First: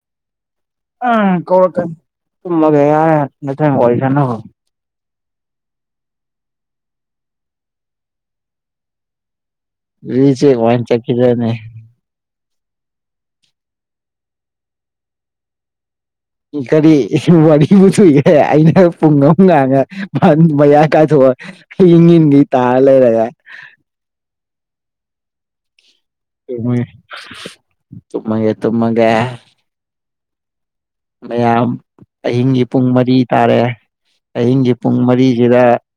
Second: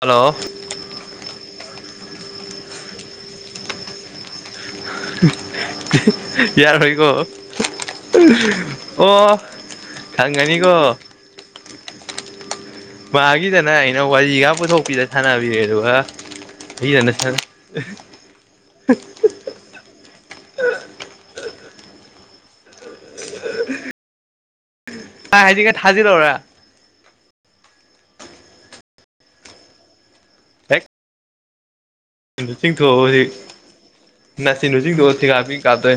hello ꯑꯥ ꯀꯧꯔꯛꯀꯅꯤ ꯇꯨꯝꯕꯒ ꯌꯥ ꯅꯇꯩꯕꯒ ꯋꯥꯔꯤ ꯁꯥꯟꯅꯧꯋꯣ ꯌꯥꯔꯣꯢ ꯀꯣ ꯑꯣ ꯍꯨꯖꯤꯛꯁꯦ ꯋꯥꯏꯟ ꯈꯪꯒꯅꯤꯀꯣ ꯆꯠꯈꯤꯕ꯭ꯔꯥꯅꯦ ꯃꯥꯒꯤꯗꯅ ꯑꯩꯅ ꯋꯥꯔꯤꯒ ꯄꯨꯊꯣꯛꯄꯤꯗ ꯁꯥꯟꯅꯕꯤꯔꯦ ꯑꯗꯨꯒ ꯀꯔꯤ ꯑꯩꯗꯅ ꯁꯨꯝ ꯋꯥꯔꯤꯕꯨ ꯁꯨꯏꯒꯦ ꯑꯩꯅ ꯄꯨꯡ ꯑꯃ ꯉꯥꯡꯉ ꯐꯟ ꯃꯌꯥꯢ ꯀꯥꯏꯊꯣꯛꯑ ꯍꯤꯡꯉꯟꯗꯤ ꯇꯥꯔ ꯂꯩꯔꯒ ꯀꯥꯢꯗꯒꯤꯅꯣ ꯇꯨꯃꯦ ꯇꯨꯝꯃꯒꯦ ꯇꯨꯝꯃꯒꯦ ꯍꯦꯛ ꯗ ꯌꯥꯝ ꯑꯍꯤꯡꯒꯤ ꯄꯨꯡ ꯆꯤꯡꯊꯣꯛꯑꯣ ꯃꯔꯤ ꯍꯧꯖꯤꯛ ꯇꯥꯔꯦ ꯑꯍꯤꯡꯒꯤ ꯅꯥꯆꯤꯟꯗꯨ ꯄꯨꯡ ꯆꯤꯡꯊꯣꯛꯑ ꯊꯤꯒꯥꯄꯤ ꯃꯔꯤꯁꯤꯗ ꯀꯥꯞꯇꯣꯏ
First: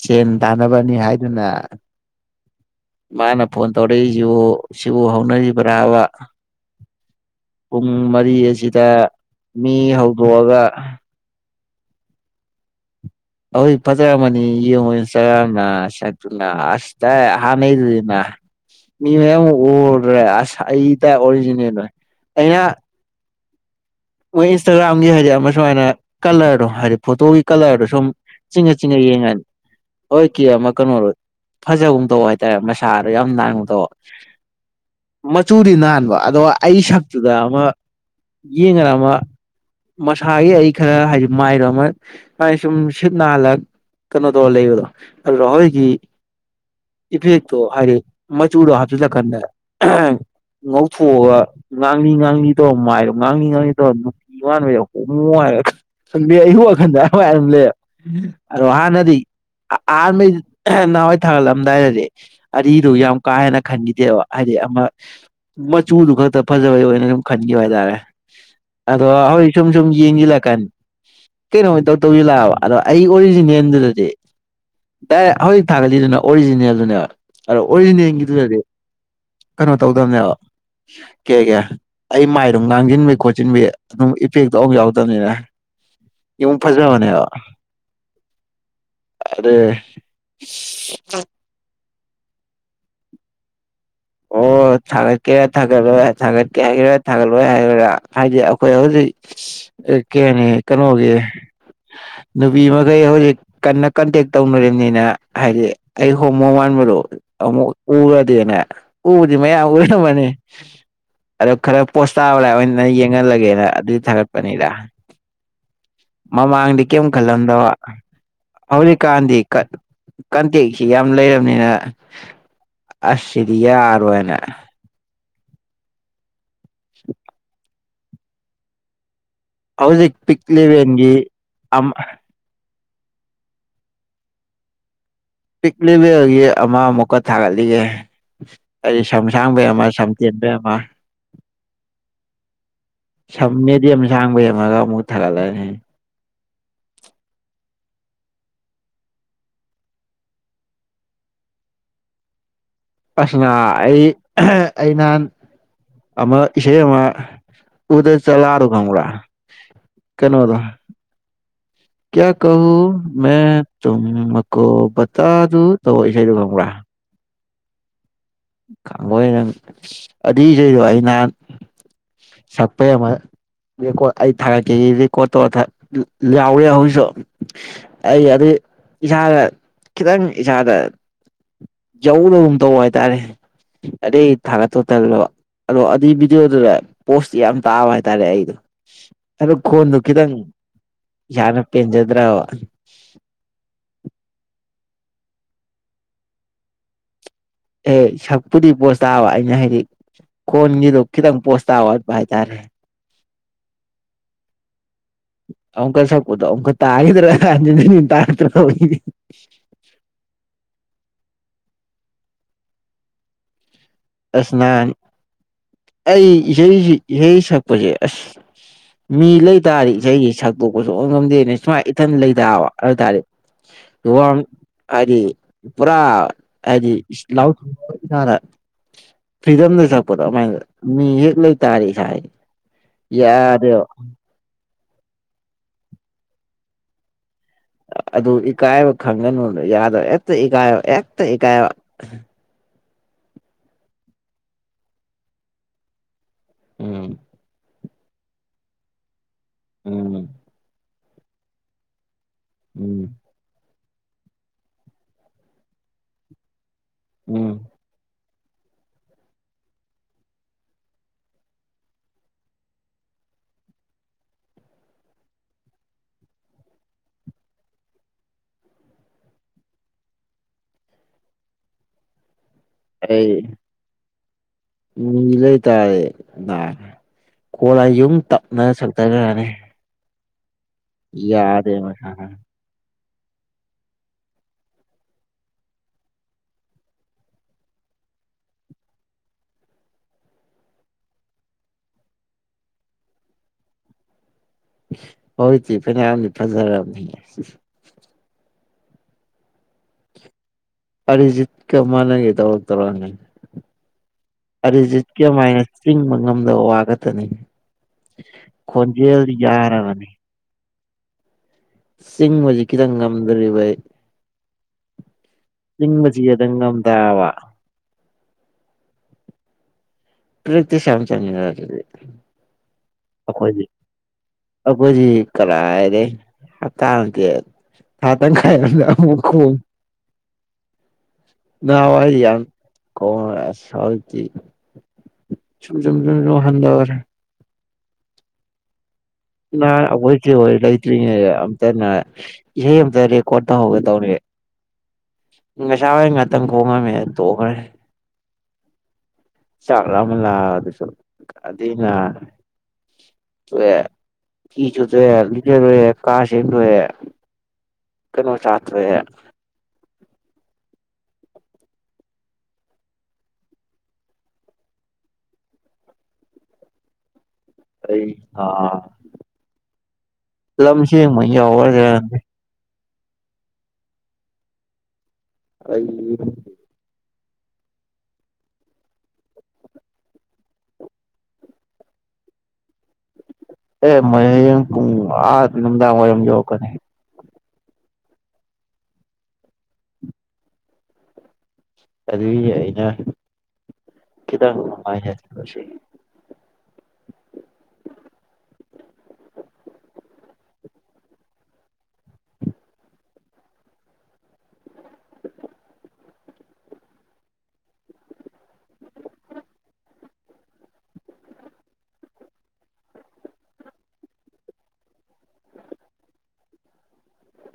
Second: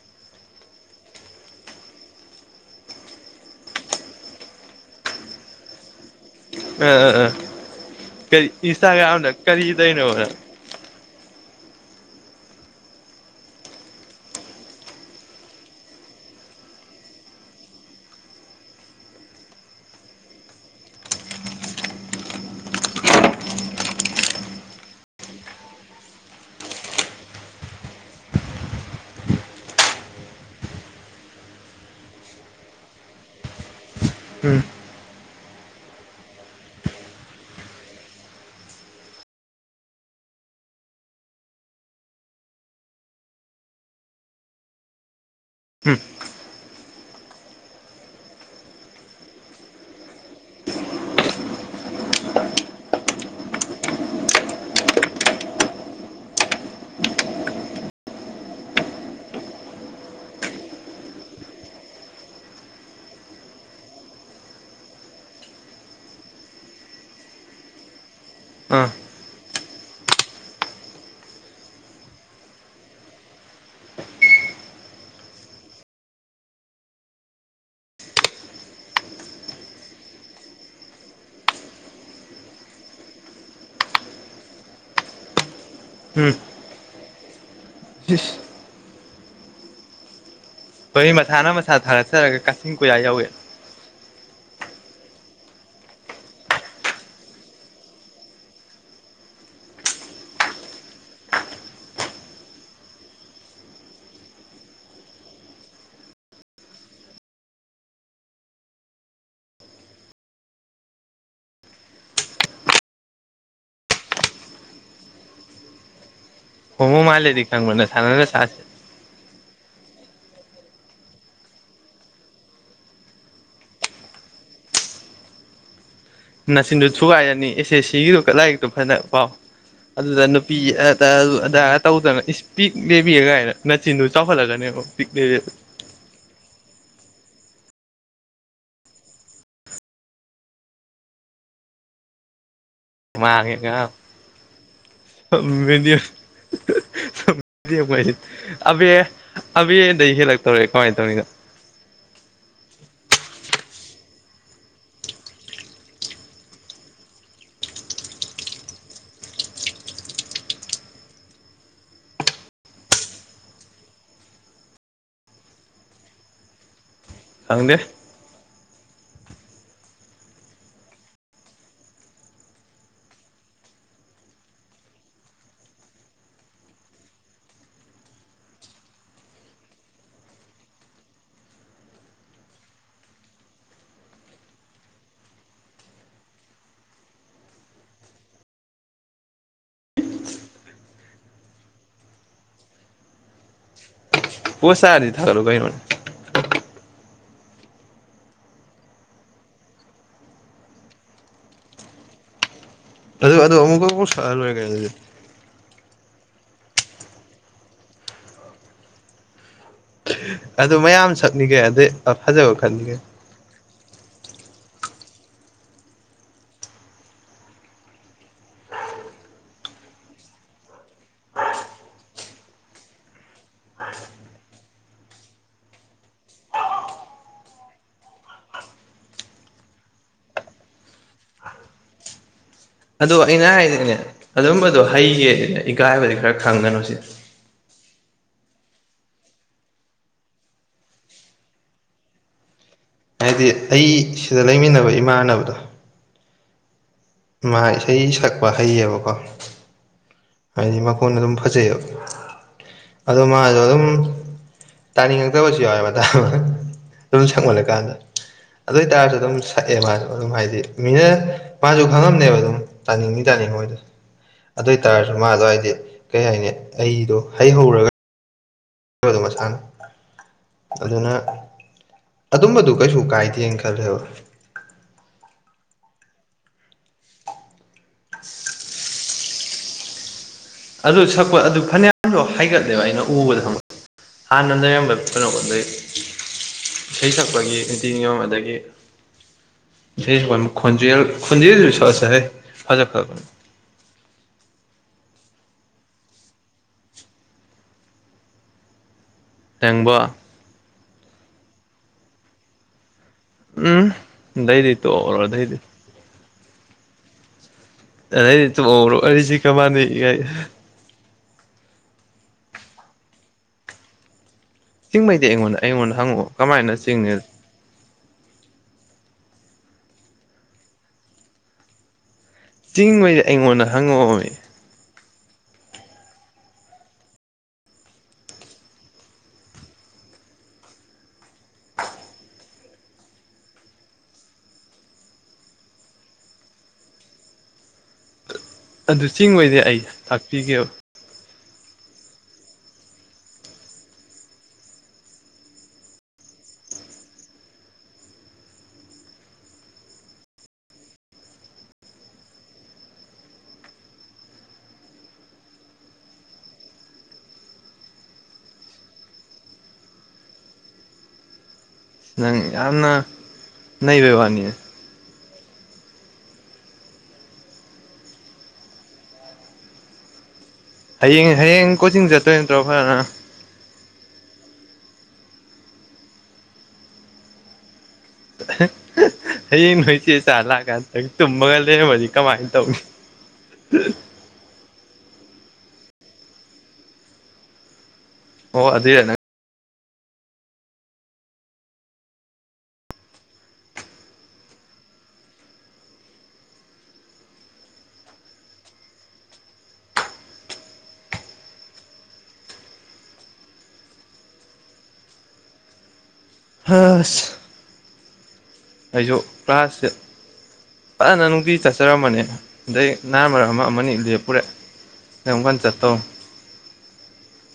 ꯁꯦꯟ ꯇꯥꯟꯅꯕꯅꯤ ꯍꯥꯏꯗꯨꯅ ꯃꯥꯅ ꯐꯣꯟ ꯇꯧꯔꯛꯏꯁꯤꯕꯨ ꯁꯤꯕꯨ ꯍꯧꯅꯔꯤꯕ꯭ꯔꯥꯕ ꯑ ꯑ ꯑ ꯄꯨꯡ ꯃꯔꯤ ꯀꯔꯤ ꯑꯁꯤꯗ ꯏꯟꯁꯇꯥꯒ꯭ꯔꯥꯝꯗ ꯀꯔꯤ ꯃꯤ ꯇꯧꯔꯤꯅꯣꯅ ꯍꯧꯗꯣꯛꯑꯒ ꯍꯣꯏ ꯐꯖꯔꯝꯃꯅꯤ ꯌꯣꯃꯩ ꯆꯔꯥ ꯅ ꯁꯛꯇꯨꯅ ꯑꯁ ꯆꯔꯥꯢ ꯍꯥꯃꯦꯟꯅ ꯃꯤ ꯃꯌꯥꯝ ꯑꯃ ꯑꯣꯔꯦ ꯑꯁ ꯑꯩ ꯇꯥꯏ ꯑꯣꯔꯤꯖꯤꯅꯦꯜꯅ ꯑꯩꯅ ꯃꯣꯏ ꯏꯟꯁꯇꯥꯒ꯭ꯔꯥꯝꯒꯤ ꯍꯥꯏꯗꯤ ꯑꯃ ꯁꯨꯃꯥꯏꯅ ꯀꯂꯔꯗꯣ ꯍꯥꯏꯗꯤ ꯐꯣꯇꯣꯒꯤ ꯀꯂꯔꯗꯣ ꯁꯨꯝ ꯆꯤꯡꯉ ꯆꯤꯡꯉ ꯌꯦꯡꯉꯅꯤ ꯍꯣꯏ ꯀꯦ ꯑꯃ ꯀꯩꯅꯣꯗꯣ ꯐꯖꯒꯨꯝꯇꯧ ꯍꯥꯏꯇꯥꯔꯦ ꯃꯁꯥꯗꯣ ꯌꯥꯝ ꯅꯥꯥꯟꯕ ꯇꯧ ꯎꯝ ꯃꯆꯨꯗꯤ ꯅꯥꯟꯕ ꯑꯗꯣ ꯑꯩ ꯁꯛꯇꯨꯗ ꯑꯃ ꯌꯦꯡꯉ ꯃꯥ ꯃꯁꯥꯒꯤ ꯑꯩ ꯈꯔ ꯍꯥꯏꯗꯤ ꯃꯥꯏꯔꯣ ꯑꯃ ꯃꯥ ꯁꯨꯝ ꯁꯤꯠ ꯅꯥꯟꯂꯛ ꯀꯩꯅꯣꯗꯣ ꯂꯩꯕꯔꯣ ꯑ ꯂꯣꯍꯔꯒꯤ ꯎꯝ ꯏꯐꯤꯂꯤꯞꯇꯣ ꯍꯥꯢꯗꯤ ꯃꯆꯨꯔꯣ ꯍꯥꯞꯆꯂꯀꯥꯟꯗ ꯑꯥꯍ ꯉꯧꯊꯣꯛꯑꯒ ꯉꯥꯡꯂꯤ ꯉꯥꯡꯂꯤ ꯇꯧꯔꯣ ꯃꯥꯏꯔꯣ ꯉꯥꯡꯂꯤ ꯉꯥꯡꯂꯤ ꯗꯣ ꯅꯨꯡꯇꯤ ꯋꯥꯥꯟꯕ ꯌꯥꯍꯣꯡꯉꯨ ꯍꯥꯏꯔꯒ ꯈꯪꯗꯦ ꯑꯌꯨꯛ ꯋꯥꯈꯟꯗ ꯑꯗꯨ ꯋꯥ ꯍꯥꯏꯔꯝꯂꯦ ꯑꯗꯣ ꯍꯥꯟꯅꯗꯤ ꯑ ꯑꯍꯥꯟꯕꯩ ꯅꯍꯥꯟꯋꯥꯏ ꯊꯥꯒꯠꯂꯝꯗꯥꯏꯅꯦ ꯖꯤꯛ ꯑꯔꯤꯗꯨ ꯌꯥꯝ ꯀꯥ ꯍꯦꯟꯅ ꯈꯟꯒꯤꯗꯦꯕ ꯍꯥꯏꯗꯤ ꯗꯤ ꯑꯃ ꯃꯆꯨꯗꯨ ꯈꯛꯇ ꯐꯖꯕꯩ ꯑꯣꯏꯅ ꯑꯗꯨꯝ ꯈꯟꯒꯤꯕ ꯍꯥꯏ ꯇꯥꯔꯦ ꯑꯥ ꯑꯗꯣ ꯑꯍꯣꯏ ꯁꯨꯝ ꯁꯨꯝ ꯌꯦꯡꯖꯤꯜꯂꯛꯑꯀꯥꯟ ꯀꯩꯅꯣ ꯗꯣꯛꯇꯔ ꯍꯣꯏ ꯂꯥꯛꯑꯕꯣ ꯑꯗꯣ ꯑꯩꯒꯤ ꯑꯣꯔꯤꯖꯤꯅꯦꯟ ꯗꯨ ꯅꯠꯇꯦ ꯗꯥꯏꯔꯦꯛ ꯍꯧꯖꯤꯛ ꯊꯥꯒꯠꯂꯤꯗꯨꯅꯥ ꯑꯣꯔꯤꯖꯤꯅꯦꯜꯗꯨꯅꯦꯕ ꯑꯗꯣ ꯑꯣꯔꯤꯖꯤꯅꯦꯜꯒꯤꯗꯨꯗꯗꯤ ꯀꯅꯣ ꯇꯧꯗꯕꯅꯦꯕꯥ ꯀꯦ ꯀꯦ ꯑꯩ ꯃꯥꯏꯗꯨ ꯉꯥꯡꯖꯤꯟꯕꯩ ꯈꯣꯠ ꯆꯤꯟꯕꯤ ꯑꯗꯨꯝ ꯏꯄꯦꯛꯇ ꯑꯝꯕꯣꯛ ꯌꯥꯎꯗꯕꯅꯤꯅ ꯎꯝ ꯌꯨꯝ ꯐꯖꯥꯕꯅꯦꯕꯥ ꯏꯁ ꯑꯗꯩ ꯀꯩꯅꯣ ꯃꯊꯥꯅ ꯃꯊꯥ ꯁꯔꯛꯇꯣꯔꯒ ꯀꯥꯆꯤꯟ ꯀꯣꯏꯌꯥ ꯌꯧꯋꯦ ꯑꯣ ꯑꯣ ꯊꯥꯒꯠꯀꯦꯔꯥ ꯊꯥꯒꯠꯂꯣꯏꯔ ꯊꯥꯒꯠꯀꯦ ꯍꯥꯏꯒꯦꯔꯥ ꯊꯥꯒꯠꯂꯣꯏ ꯍꯥꯏꯒꯦꯔꯥ ꯍꯥꯏꯗꯤ ꯑꯩꯈꯣꯏ ꯍꯧꯖꯤꯛ ꯑꯦ ꯀꯦꯅꯤ ꯀꯅꯣ ꯒꯤ ꯅꯨꯄꯤ ꯃꯈꯩ ꯍꯧꯖꯤꯛ ꯀꯟꯅ ꯀꯟꯇꯦꯛ ꯇꯧꯅꯔꯤꯕꯅꯤꯅꯥ ꯍꯥꯏꯗꯤ ꯑꯩ ꯍꯣꯃꯣ ꯃꯥꯟꯟꯕꯗꯣ ꯑꯣ ꯑꯃꯨꯛ ꯎꯔꯗꯤꯅꯦ ꯎꯕꯗꯤ ꯃꯌꯥꯝ ꯎꯔꯝꯃꯅꯤ ꯑꯗꯣ ꯈꯔ ꯄꯣꯁ ꯇꯥꯕꯅꯦ ꯍꯥꯏꯕ ꯑꯩꯅ ꯌꯦꯡꯍꯜꯂꯒꯦꯅ ꯑꯗꯨꯏ ꯊꯥꯒꯠꯄꯅꯤꯗꯥ ꯃꯃꯥꯡꯗꯤ ꯍꯣꯃꯣ ꯀꯩꯝ ꯃꯥꯜꯂꯦꯗꯤ ꯈꯜꯂꯝꯗꯕꯥ ꯈꯪꯕ ꯅꯁꯥꯅ ꯅꯁꯥꯁꯦ ꯍꯧꯖꯤꯛꯀꯥꯟꯗꯤ ꯀ ꯀꯟꯇꯦꯛꯁꯤ ꯌꯥꯝ ꯂꯩꯔꯝꯅꯤꯅ ꯑꯁ ꯁꯤꯗꯤ ꯌꯥꯔꯣꯏꯅꯥ ꯅꯥꯆꯤꯟꯗꯣ ꯊꯨꯒꯥꯏꯔꯅꯤ ꯑꯦꯁ ꯑꯦꯁ ꯁꯤꯒꯤꯗꯣ ꯀ ꯂꯥꯏꯔꯤꯛꯇꯣ ꯐꯅ ꯄꯥꯎ ꯍꯧꯖꯤꯛ ꯑꯗꯨꯗꯥ ꯄꯤꯛ ꯅꯨꯄꯤ ꯑꯗꯥ ꯂꯦꯚꯦꯟꯒꯤ ꯑꯗꯥ ꯇꯧꯗꯅ ꯏꯁ ꯄꯤꯛ ꯕꯦꯕꯤꯑꯦꯒꯥꯏꯅ ꯅꯆꯤꯟꯗꯨ ꯆꯥꯎꯈꯠꯂꯒꯅꯦꯕ ꯄꯤꯛ ꯂꯦꯕꯤ ꯄꯤꯛꯂꯤꯕꯒꯤ ꯑꯃꯥ ꯃꯣꯛꯀꯥ ꯊꯥꯒꯠꯂꯤꯒꯦ ꯑꯩꯗꯤ ꯁꯝ ꯁꯥꯡꯕꯩ ꯑꯃ ꯁꯝꯇꯦꯟꯕꯩ ꯑꯃ [inaudible] ꯁꯝ ꯃꯥꯡꯉꯦ ꯉꯔꯥꯡ ꯃꯦꯗꯤꯝ ꯁꯥꯡꯕꯩ ꯑꯃꯒ ꯑꯃꯨꯛ ꯊꯥꯒꯠꯂꯑꯅꯤ ꯑꯩ [unintelligible] ꯑꯕꯦ ꯑꯕꯦꯗꯒꯤ ꯍꯦꯜꯂꯛꯇꯧꯔꯦ ꯀꯃꯥꯏ ꯇꯧꯅꯤ ꯅꯪ ꯑꯁ ꯉꯍꯥꯟ ꯑꯩ ꯑꯩ ꯅꯍꯥꯟ ꯑꯃ ꯏꯁꯩ ꯑꯃꯥ ꯎꯗ ꯆꯂꯥ ꯗꯨ ꯈꯪꯕ꯭ꯔꯥ ꯀꯩꯅꯣꯗꯣ ꯀ꯭ꯌꯥ ꯀꯍꯣ ꯃꯦ ꯇꯨꯝ ꯕꯀꯣ ꯖꯇꯥꯗꯨ ꯇꯧꯕ ꯏꯁꯩꯗꯨ ꯈꯪꯕ꯭ꯔꯥ ꯈꯪꯗꯦ ꯈꯥꯡꯉꯣꯏ ꯅꯪ ꯑꯗꯨꯏ ꯏꯁꯩꯗꯣ ꯑꯩ ꯅꯍꯥꯟ ꯁꯛꯄꯩ ꯑꯃ ꯔꯦꯀꯣꯔꯗ ꯑꯩ ꯊꯥꯔꯛꯀꯦ ꯔꯦꯀꯣꯔꯗ ꯇꯧꯔꯀ ꯌꯥꯎꯔꯤ ꯍꯧꯖꯤꯛꯁꯨ ꯑꯩ ꯑꯗꯨꯏ ꯏꯁꯥꯗ ꯈꯤꯇꯪ ꯏꯁꯥꯗ ꯌꯧꯗꯒꯨꯝ ꯇꯧꯕ ꯍꯥꯏꯇꯥꯔꯦ ꯑꯗꯩ ꯊꯒꯠꯇꯧ ꯇꯜꯂꯕꯥ ꯑꯗꯣ ꯑꯗꯨꯏ ꯚꯤꯗꯤꯑꯣꯗꯨꯗ ꯄꯣꯁ ꯌꯥꯝ ꯇꯥꯕ ꯍꯥꯏꯇꯥꯔꯦ ꯑꯩꯗꯣ ꯑꯗꯨ ꯈꯣꯟꯗꯨ ꯈꯤꯇꯪ ꯌꯥꯅ ꯄꯦꯟꯖꯗ꯭ꯔꯕꯥ [inaudible] ꯄꯣꯁ ꯇꯥꯔꯗꯤ ꯊꯒꯠꯂꯣ ꯀꯩꯅꯣ ꯑꯦ ꯁꯛꯄꯨꯗꯤ ꯄꯣꯁ ꯇꯥꯕ ꯑꯩꯅ ꯍꯥꯏꯗꯤ ꯈꯣꯟꯒꯤꯗꯣ ꯈꯤꯇꯪ ꯄꯣꯁꯇꯥꯕ ꯋꯥꯠꯄ ꯍꯥꯏ ꯇꯥꯔꯦ ꯑꯗꯨ ꯑꯗꯨ ꯑꯃꯨꯛꯀ ꯑꯃꯨꯛ ꯁꯛꯑ ꯂꯣꯏꯔꯦ ꯀꯩ ꯑꯗꯨꯗꯤ ꯎꯗ ꯑꯃꯨꯛꯀ ꯇꯥꯒꯤꯗ꯭ꯔꯅ ꯍꯟꯖꯤꯟ ꯍꯟꯖꯤꯟ ꯇꯥꯔꯛꯇꯅ ꯗꯩꯗꯤ ꯑꯗꯨ ꯃꯌꯥꯝ ꯁꯛꯅꯤꯒꯦ ꯑꯗꯩ ꯐꯖꯕ ꯈꯟꯕꯤꯒꯦ ꯑꯁ ꯅꯥꯟ ꯑꯩ ꯏꯁꯩ ꯏꯁꯩ ꯁꯛꯄꯖꯦ ꯑꯁ ꯃꯤ ꯂꯩ ꯇꯥꯔꯗꯤ ꯏꯁꯩꯖꯦ ꯁꯛꯇꯣꯛꯄ ꯁꯨꯡꯉꯝ ꯉꯝꯗꯦꯅꯦ ꯁꯨꯃꯥꯏ ꯏꯊꯟ ꯂꯩꯗꯥꯕ ꯑꯗꯨꯏ ꯇꯥꯔꯗꯤ ꯋꯥꯔꯨꯅꯨ ꯍꯥꯏꯗꯤ ꯄꯨꯔꯥ ꯍꯥꯏꯗꯤ ꯏꯁ ꯂꯥꯎꯠꯅ ꯐ꯭ꯔꯤꯗꯝꯗ ꯁꯛꯄꯗꯣ ꯑꯃꯥꯏꯅ ꯃꯤ ꯍꯦꯛ ꯂꯩꯇꯥꯔꯗꯤ ꯁꯛꯑꯦ ꯑꯗꯣ ꯑꯩꯅ ꯍꯥꯏꯗꯤꯅꯦ ꯑꯗꯨꯝꯕꯗꯣ ꯍꯩꯒꯦ ꯏꯀꯥꯏꯕꯗꯤ ꯈꯔ ꯈꯪꯒꯅꯣ ꯁꯤ ꯑꯥ ꯑꯗꯨ ꯏꯀꯥꯏꯕ ꯈꯪꯒꯅꯨ ꯌꯥꯗꯕ ꯍꯦꯛꯇ ꯏꯀꯥꯏꯕ ꯍꯦꯛꯇ ꯏꯀꯥꯏꯕ ꯍꯥꯏꯗꯤ ꯑꯩ ꯁꯤꯗ ꯂꯩꯃꯤꯟꯅꯕ ꯏꯃꯥꯟꯅꯕꯗꯣ ꯎꯝ ꯃꯥ ꯏꯁꯩ ꯁꯛꯄ ꯍꯩꯌꯦꯕꯀꯣ ꯎꯝ ꯍꯥꯏꯗꯤ ꯃꯈꯣꯟꯗ ꯑꯗꯨꯝ ꯐꯖꯩꯑꯌꯦꯕ ꯎꯝ ꯑꯗꯣ ꯃꯥꯁꯣ ꯑꯗꯨꯝ ꯇꯥꯅꯤꯡꯉꯛꯇꯕꯁꯨ ꯌꯥꯎꯋꯦꯕ ꯇꯥꯕ ꯑꯗꯨꯝ ꯎꯝ ꯁꯪꯃꯜꯂꯀꯥꯟꯗ ꯑꯗꯨ ꯑꯣꯏꯇꯥꯔꯁꯨ ꯑꯗꯨꯝ ꯁꯛꯑꯦ ꯃꯥꯁꯨ ꯑꯗꯨꯝ ꯍꯥꯏꯗꯤ ꯃꯤꯅ ꯃꯥꯁꯨ ꯈꯪꯉꯝꯅꯦꯕ ꯑꯗꯨꯝ ꯇꯥꯅꯤꯡꯅꯤ ꯇꯥꯅꯤꯡ ꯅꯣꯏꯗ ꯑꯗꯨ ꯑꯣꯏꯇꯥꯔꯁꯨ ꯃꯥꯗꯣ ꯍꯥꯏꯗꯤ ꯀꯩ ꯍꯥꯏꯅꯤ ꯑꯩꯗꯣ ꯍꯩ ꯍꯧꯔꯒ ꯃꯁꯅꯥ ꯑꯗꯨꯅ ꯑꯗꯨꯝꯕꯗꯨ ꯀꯩꯁꯨ ꯑꯩ ꯀꯥꯏꯗꯦꯅ ꯈꯜꯂꯦꯕ [unintelligible] ꯑꯗꯨ ꯁꯛꯄ ꯑꯗꯨ ꯌꯥꯗꯦ ꯐꯅꯌꯥꯝꯟꯗꯣ ꯃꯁꯥꯅ ꯍꯥꯏꯒꯠꯂꯦꯕ ꯑꯩꯅ ꯎꯕꯗ ꯍꯥꯟꯅ ꯂꯩꯔꯝꯕ [unintelligible] ꯏꯁꯩ ꯁꯛꯄꯒꯤ ꯏꯇꯤ ꯅꯤꯌꯣꯝ ꯑꯃꯗꯒꯤ ꯁꯤ ꯃꯥꯟꯕ ꯈꯣꯟꯖꯦꯜ ꯈꯣꯟꯖꯦꯜꯁꯨ ꯁꯣ ꯁꯛꯑꯦ ꯐꯔꯛꯀ [inaudible] ꯍꯧꯖꯤꯇꯤ ꯐꯅ꯭ꯌꯥꯝ ꯗꯤ ꯐꯖꯔꯝꯅꯦ ꯇꯦꯡꯕꯣ ꯑꯔꯤꯖꯤꯠ ꯀ ꯃꯥꯅꯒꯦ ꯇꯧꯔꯛꯇ꯭ꯔꯣꯅꯦ ꯎꯝ ꯑꯗꯩꯗꯤ ꯑꯔꯤꯖꯤꯠꯀꯤ ꯇꯣꯛꯍꯧꯔꯣ ꯑꯗꯩꯗꯤ ꯑꯃꯥꯏꯅ ꯆꯤꯡꯕ ꯉꯝꯗꯕ ꯋꯥ ꯈꯛꯇꯅꯦ [unintelligible] ꯆꯤꯡ ꯍꯧꯖꯤꯛꯀꯤꯗ ꯉꯝꯗ꯭ꯔꯦꯕ ꯑꯩ ꯆꯤꯡꯕꯩꯗꯤ ꯑꯩꯉꯣꯟꯗ ꯑꯩꯉꯣꯟꯗ ꯆꯤꯡꯕꯁꯤ ꯍꯪꯉꯛꯑꯣ ꯈꯤꯇꯪ ꯀꯃꯥꯏꯅ ꯆꯤꯡꯅꯦ ꯉꯝꯗꯕ ꯆꯤꯡꯕꯩꯗꯤ [unintelligible] ꯑꯈꯣꯏꯒꯤ ꯑꯩꯉꯣꯟꯗ ꯍꯪꯉꯛꯑꯣꯃꯤ ꯑꯈꯣꯏꯗꯤ ꯀꯔꯥꯏꯗꯩ ꯍꯞꯇ ꯑꯝꯗꯤ ꯊꯥ ꯇꯪꯈꯥꯏ [unintelligible] ꯅꯍꯋꯥꯏ ꯌꯥꯝ ꯀꯧ [unintelligible] ꯑꯁ ꯍꯖꯤꯛꯇꯤ ꯁꯨꯝ ꯖꯨꯝ ꯖꯨꯝ ꯖꯨꯝ ꯍꯟꯗꯒ꯭ꯔꯦ ꯑꯗꯨ ꯆꯤꯡꯕꯩꯗꯤ ꯅ ꯑꯩ ꯑꯩꯈꯣꯏ ꯆꯦ ꯍꯣꯏ ꯇꯥꯛꯄꯤꯒꯦꯕ ꯂꯩꯇꯔꯤꯉꯩꯗ ꯑ ꯗꯅ ꯏꯁꯩ ꯑꯝꯇ ꯔꯦꯀꯣꯔꯠ ꯇꯧꯍꯧꯒꯦ ꯇꯧꯅꯦ ꯉꯁꯥꯏ ꯉꯥꯛꯇꯪ ꯀꯣꯝꯃꯝꯃꯦ ꯇꯣꯛꯈ꯭ꯔꯦ ꯆꯥꯛ ꯂꯥꯝꯃꯜꯂꯗꯨꯁꯨ ꯀꯗꯤ ꯅ [unintelligible] ꯀꯅꯣ ꯆꯥꯇꯣꯑꯦ ꯅꯪ ꯌꯥꯝꯅ ꯅꯩꯕꯩꯋꯥꯅꯤꯅꯦ ꯑꯩ ꯑꯥ ꯂꯝꯆꯦꯟ ꯃ ꯍꯌꯦꯡ ꯍꯌꯦꯡ ꯋꯥꯎꯑꯣꯔ ꯀꯣꯆꯤꯡ ꯆꯠꯇꯣꯏ ꯅꯠꯇ꯭ꯔꯣ ꯐꯖꯅ [inaudible] [unintelligible] ꯍꯌꯦꯡ ꯅꯣꯏ ꯏꯆꯦ ꯆꯥ ꯂꯥꯛꯑꯀꯥꯟ ꯅꯪ ꯇꯨꯝꯃꯒ ꯂꯩꯔꯝꯃꯗꯤ ꯀꯃꯥꯏ ꯇꯧꯅꯤ [unintelligible] ꯑꯥ ꯅꯨꯡꯗꯥꯡ ꯋꯥꯏꯔꯝ ꯌꯧꯔꯛꯀꯅꯤ ꯑꯣ ꯑꯗꯨꯏꯔ ꯅꯪ ꯑꯗꯒꯤ ꯑꯩꯅ ꯈꯤꯇꯪ [unintelligible] [inaudible] ꯍꯁ ꯑꯩꯁꯨ ꯀ꯭ꯂꯥꯁꯁꯦ ꯐꯟꯅ ꯅꯨꯡꯇꯤ ꯆꯠꯆꯔꯝꯕꯅꯦ ꯑꯗꯩ ꯅ ꯃꯔꯛ ꯑꯃ ꯑꯃꯅꯤ ꯂꯦꯞꯄꯨꯔꯦ [unintelligible]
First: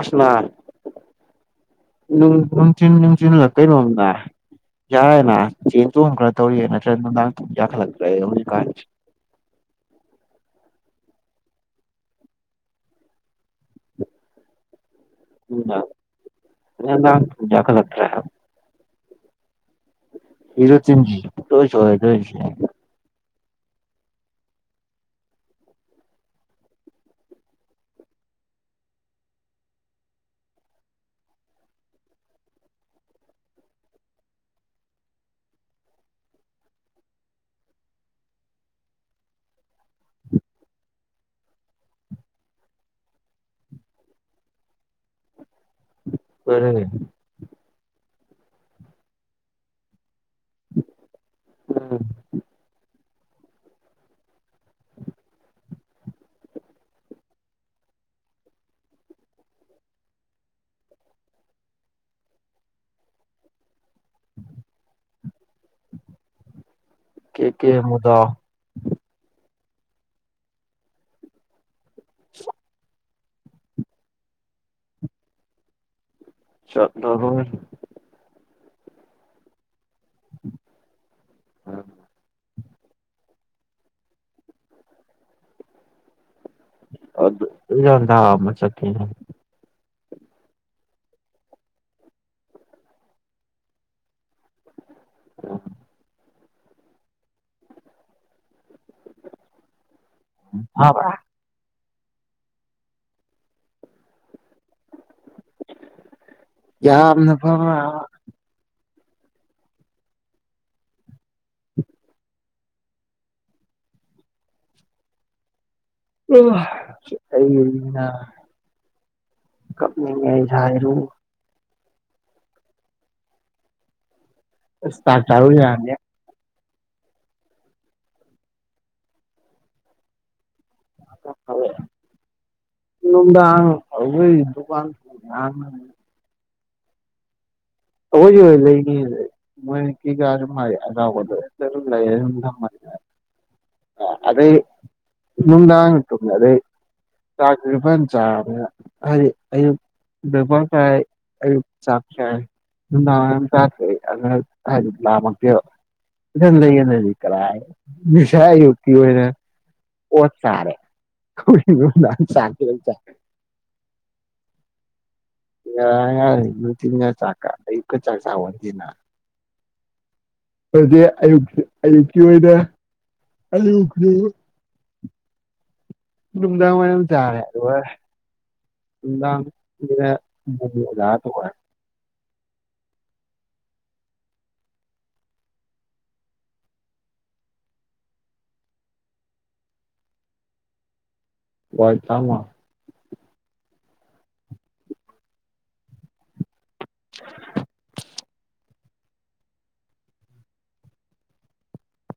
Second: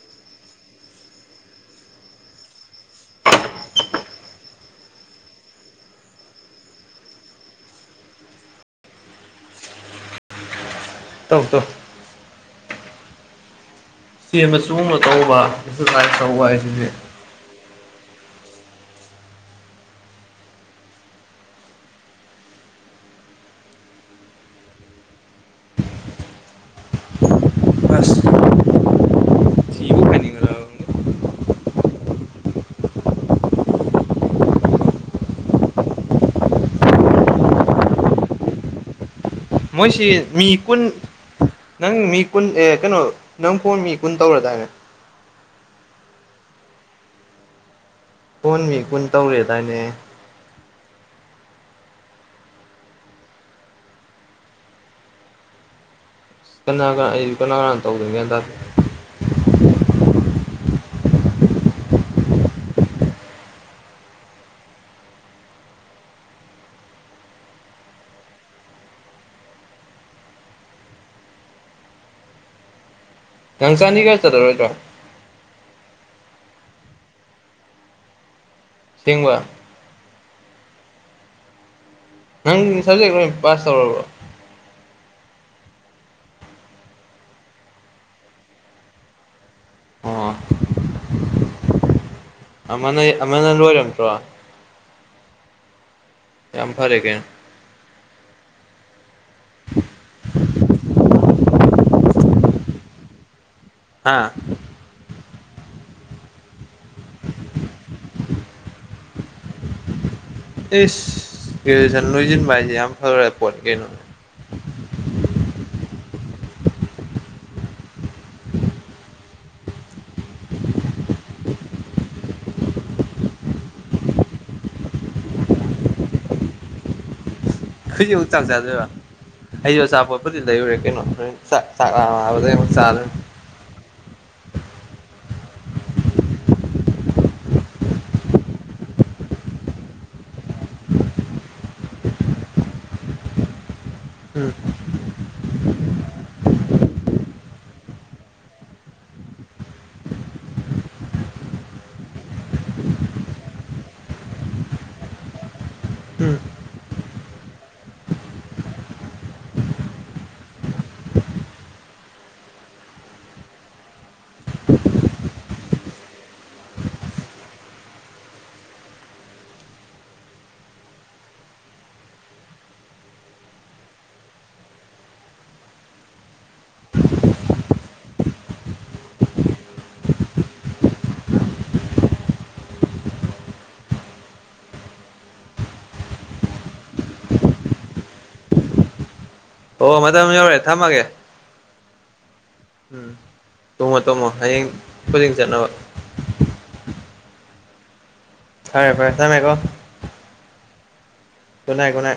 ꯑꯁ ꯅꯍꯥꯟ ꯅꯨꯡ ꯅꯨꯡꯊꯤꯜ ꯅꯨꯡꯊꯤꯜꯂ ꯀꯩꯅꯣꯝ ꯅꯥꯏ ꯌꯥꯔꯦꯅ [unintelligible] ꯅꯨꯡꯗꯥꯡ ꯄꯨꯡ ꯀꯌꯥ ꯊꯥꯟꯒ꯭ꯔꯦ ꯍꯧꯖꯤꯛꯀꯥꯟꯖꯦ [inaudible] ꯇꯧ ꯇꯧ ꯆꯦꯟꯕ ꯆꯣꯡꯕ ꯇꯧꯕ ꯑꯗꯨꯃꯥꯏ ꯇꯧ ꯍꯥꯏꯗꯨꯗꯤ ꯅꯨꯡꯗꯥꯡ ꯄꯨꯡ [inaudible] [unintelligible] ꯑꯁ ꯊꯤꯕꯨ ꯐꯥꯏꯅꯤꯡꯒꯗꯕ ꯃꯣꯏꯁꯤ ꯃꯤ ꯀꯨꯟ ꯅꯪ ꯃꯤ ꯀꯨꯟ ꯑꯦ ꯀꯦꯅꯣ ꯅꯪ ꯐꯣꯟ ꯃꯤ ꯀꯨꯟ ꯇꯧꯔꯗꯥꯏꯅꯦ ꯐꯔꯦꯅꯦ ꯐꯣꯟ ꯃꯤ ꯀꯨꯟ ꯇꯧꯔꯦꯗꯥꯏꯅꯦ [inaudible] ꯀꯅꯥꯒ ꯑꯩ ꯀꯅꯔꯥ ꯇꯧꯔꯒꯦꯗ ꯀꯦ ꯀꯦ ꯃꯨꯗꯥꯎ ꯅꯪ ꯆꯥꯟꯗꯤꯒꯔ ꯆꯠꯂꯔꯣꯏꯗ꯭ꯔꯣ ꯆꯠꯂꯔꯣꯏ ꯁꯦꯡꯕ ꯎꯝ ꯅꯪ ꯁ꯭ꯕꯖꯦꯛ ꯂꯣꯏ ꯄꯥꯁ ꯇꯧꯔꯕꯣ ꯑꯗꯨ ꯌꯥꯝ ꯅꯥꯝꯃ [unintelligible] ꯑꯣ ꯑꯃꯅ ꯑꯃꯅ ꯂꯣꯏꯔꯝꯗ꯭ꯔꯣ [unintelligible] ꯌꯥꯝ ꯐꯔꯦ [unintelligible] ꯐꯕ꯭ꯔꯥ ꯑꯥ ꯌꯥꯝꯅ [unintelligible] ꯏꯁ ꯒ꯭ꯔꯦꯖꯦꯁꯟ ꯂꯣꯏꯖꯤꯟꯕ ꯍꯥꯏꯖꯦ ꯌꯥꯝ ꯐꯒ꯭ꯔ ꯄꯣꯠꯅꯤ ꯀꯩꯅꯣ [unintelligible] ꯀꯞꯅꯤꯡꯉꯦ [unintelligible] [unintelligible] ꯍꯨꯖꯤꯛ ꯃꯨꯛ ꯆꯥꯛ ꯆꯥꯗꯣꯏꯕ ꯑꯩꯖꯨ ꯑꯆꯥꯄꯣꯠꯄꯨꯗꯤ ꯂꯩꯔꯨꯔꯦ [unintelligible] ꯅꯨꯡꯗꯥꯡ ꯑꯩꯈꯣꯏ ꯗꯨꯀꯥꯟ [unintelligible] [unintelligible] [unintelligible] ꯑ ꯎꯝ ꯑꯗꯩ ꯅꯨꯡꯗꯥꯥꯡ ꯇꯨꯝꯃꯦ ꯑꯗꯩ ꯆꯥꯛ ꯇꯨꯖꯨ ꯐꯖꯅ [unintelligible] ꯍꯥꯏꯗꯤ ꯑꯌꯨꯛ [unintelligible] ꯑꯌꯨꯛ ꯆꯥꯛ ꯆꯥꯏ ꯅꯨꯡꯗꯥꯡꯋꯥꯏꯔꯝ ꯆꯥꯗꯦ ꯑꯩ ꯑꯗꯨꯅ ꯍꯥꯏꯗꯤ ꯂꯥꯝꯃꯛꯇꯦꯕ [unintelligible] ꯀꯔꯥꯏ ꯉꯁꯥꯏ ꯑꯌꯨꯛꯀꯤ ꯑꯣꯏꯅ ꯑꯣꯠ ꯆꯥꯔꯦ [unintelligible] [inaudible] [unintelligible] ꯉꯔꯥꯡ ꯅꯨꯡꯊꯤꯟꯀ ꯆꯥꯛꯀ ꯑꯌꯨꯛꯀ ꯆꯥꯛꯆꯕ ꯅꯇꯦꯅ [unintelligible] ꯑꯌꯨꯛ ꯑꯌꯨꯛꯀꯤ ꯑꯣꯏꯅ [unintelligible] ꯅꯨꯡꯗꯥꯡꯋꯥꯏꯔꯝ ꯇꯥꯔꯦ ꯂꯣꯏꯔꯦ ꯥꯅꯨꯡꯗꯥꯡ [unintelligible] ꯑꯣ ꯃꯇꯝ ꯌꯧꯔꯦ ꯊꯝꯃꯒꯦ ꯋꯥꯏꯇ ꯑꯃ ꯎꯝ ꯇꯨꯝꯃꯣ ꯇꯨꯝꯃꯣ ꯍꯌꯦꯡ [unintelligible] ꯆꯠꯅꯕ [inaudible] ꯐꯔꯦ ꯐꯔꯦ ꯊꯝꯃꯦꯀꯣ ꯒꯨꯅꯥꯏ ꯒꯨꯅꯥꯏ